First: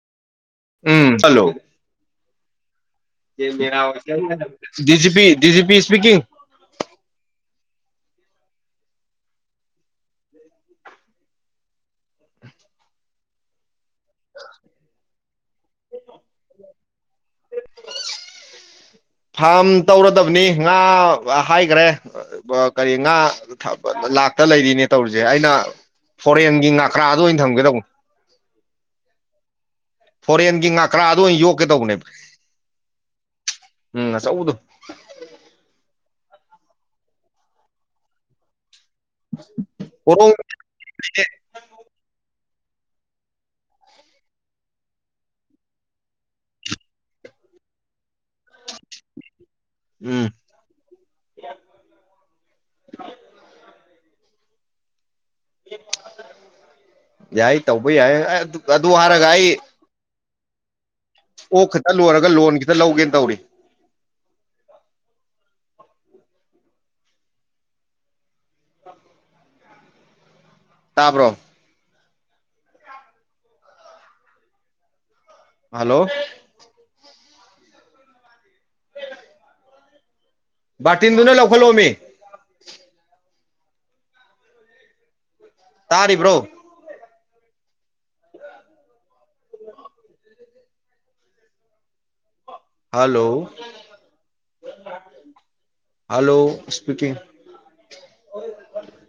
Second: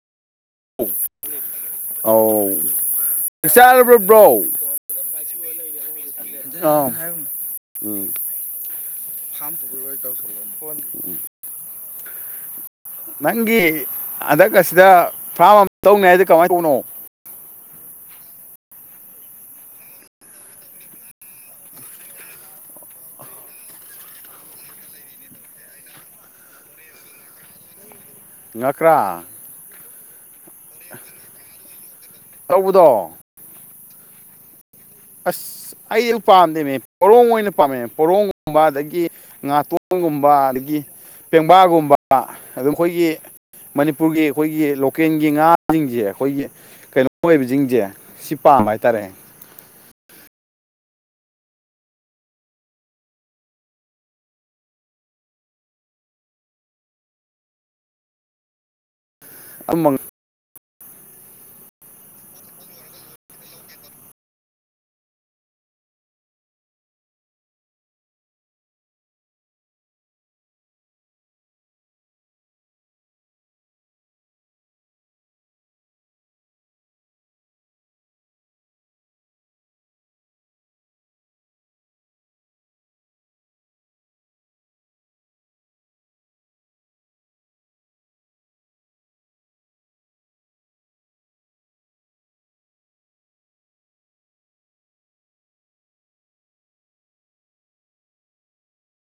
ꯎꯝ ꯆꯜꯂꯣ ꯑꯧ ꯆꯥꯛ ꯆꯥꯔꯕ꯭ꯔꯣ bro [unintelligible] ꯗꯤꯖꯤ P D G P speaking ꯎꯝ ꯐꯥꯝ ꯇꯨꯕꯨ ꯂꯣꯏ ꯇꯧꯁꯜꯂ ꯍꯣꯠꯅꯤ [inaudible] ꯅꯪꯒꯤ ꯍꯟꯗꯛ ꯑꯁꯤꯗ ꯐꯥꯝ ꯑꯃ ꯇꯧꯅꯤ ꯍꯥꯏꯖ‌ꯦ ꯀꯃꯥꯏꯅ ꯇꯧꯕꯅꯣ [unintelligible] ꯐꯥꯝ ꯇꯧꯔꯗꯕꯅꯤ ꯉꯥ ꯍꯥꯏꯈ꯭ꯔꯦ ꯀꯔꯤ ꯉꯥ ꯂꯥꯛꯇ ꯂꯩꯔꯤꯅꯦ ꯇꯧꯔꯤꯁꯦ ꯑꯩꯅ ꯐꯣꯔꯦꯟꯒꯤ ꯉꯥꯀ꯭ꯔꯥꯗ ꯑꯣꯏꯅ ꯊꯝꯒꯦꯇꯧꯕꯅꯦ꯫ ꯉꯀ꯭ꯔꯥ ꯐꯣꯔꯦꯟꯒꯤ ꯉꯥꯀ꯭ꯔꯥꯗ ꯑꯣꯏꯅ ꯌꯣꯛꯀꯦ ꯇꯧꯕꯅꯦꯕ ꯇꯧꯕꯗꯣ ꯎꯝ ꯑꯆꯧꯕꯗꯣ꯫ ꯑꯁ ꯑꯩ ꯑꯗꯨ ꯄꯥꯝꯗꯦꯃꯦ ꯄꯣꯔꯣꯡ ꯑꯣꯏꯅ ꯄꯥꯝꯃꯦ ꯄꯣꯔꯣꯡꯒꯨꯝꯕ ꯑꯗꯒꯤ ꯉꯥꯇꯣꯟꯒꯨꯝꯕ ꯄꯣꯔꯣꯡ ꯑꯗꯒꯤ ꯄꯦꯡꯕꯥꯒꯨꯝꯕ ꯑꯗꯨꯝ ꯑꯩꯈꯣꯏꯒꯤ ꯃꯅꯤꯄꯨꯔꯒꯤ ꯑꯩꯈꯣꯏꯒꯤ ꯂꯣꯀꯦꯜꯒꯤ ꯉꯥꯁꯤꯡꯁꯦ ꯑꯩꯈꯣꯏꯒꯤ ꯀꯩꯅꯣ ꯑꯣꯏꯕꯁꯤꯡꯁꯦ ꯁꯤ ꯄꯥꯝꯕ ꯍꯥꯏꯇꯥꯔꯦ꯫ ꯎꯝ꯫ ꯌꯥꯏ ꯇꯧꯕ ꯌꯥꯏ ꯑꯗꯨ ꯍꯥꯏꯔꯒ ꯑꯩ꯫ ꯑꯃꯃꯪ ꯑꯣꯛ ꯈꯤꯇ ꯂꯣꯏꯔꯒ ꯂꯣꯟ ꯈꯤꯇ ꯂꯧꯒꯦꯅ ꯇꯧꯔꯤ꯫ ꯇꯥꯕ꯭ꯔꯣ꯫ ꯍꯜꯂꯣ꯫ ꯕꯥꯇꯤꯟꯗꯨꯅ ꯂꯧꯈꯠꯂꯣꯃꯤ꯫ ꯇꯥꯔꯤꯕ꯭ꯔꯣ꯫ Hello hello speaking.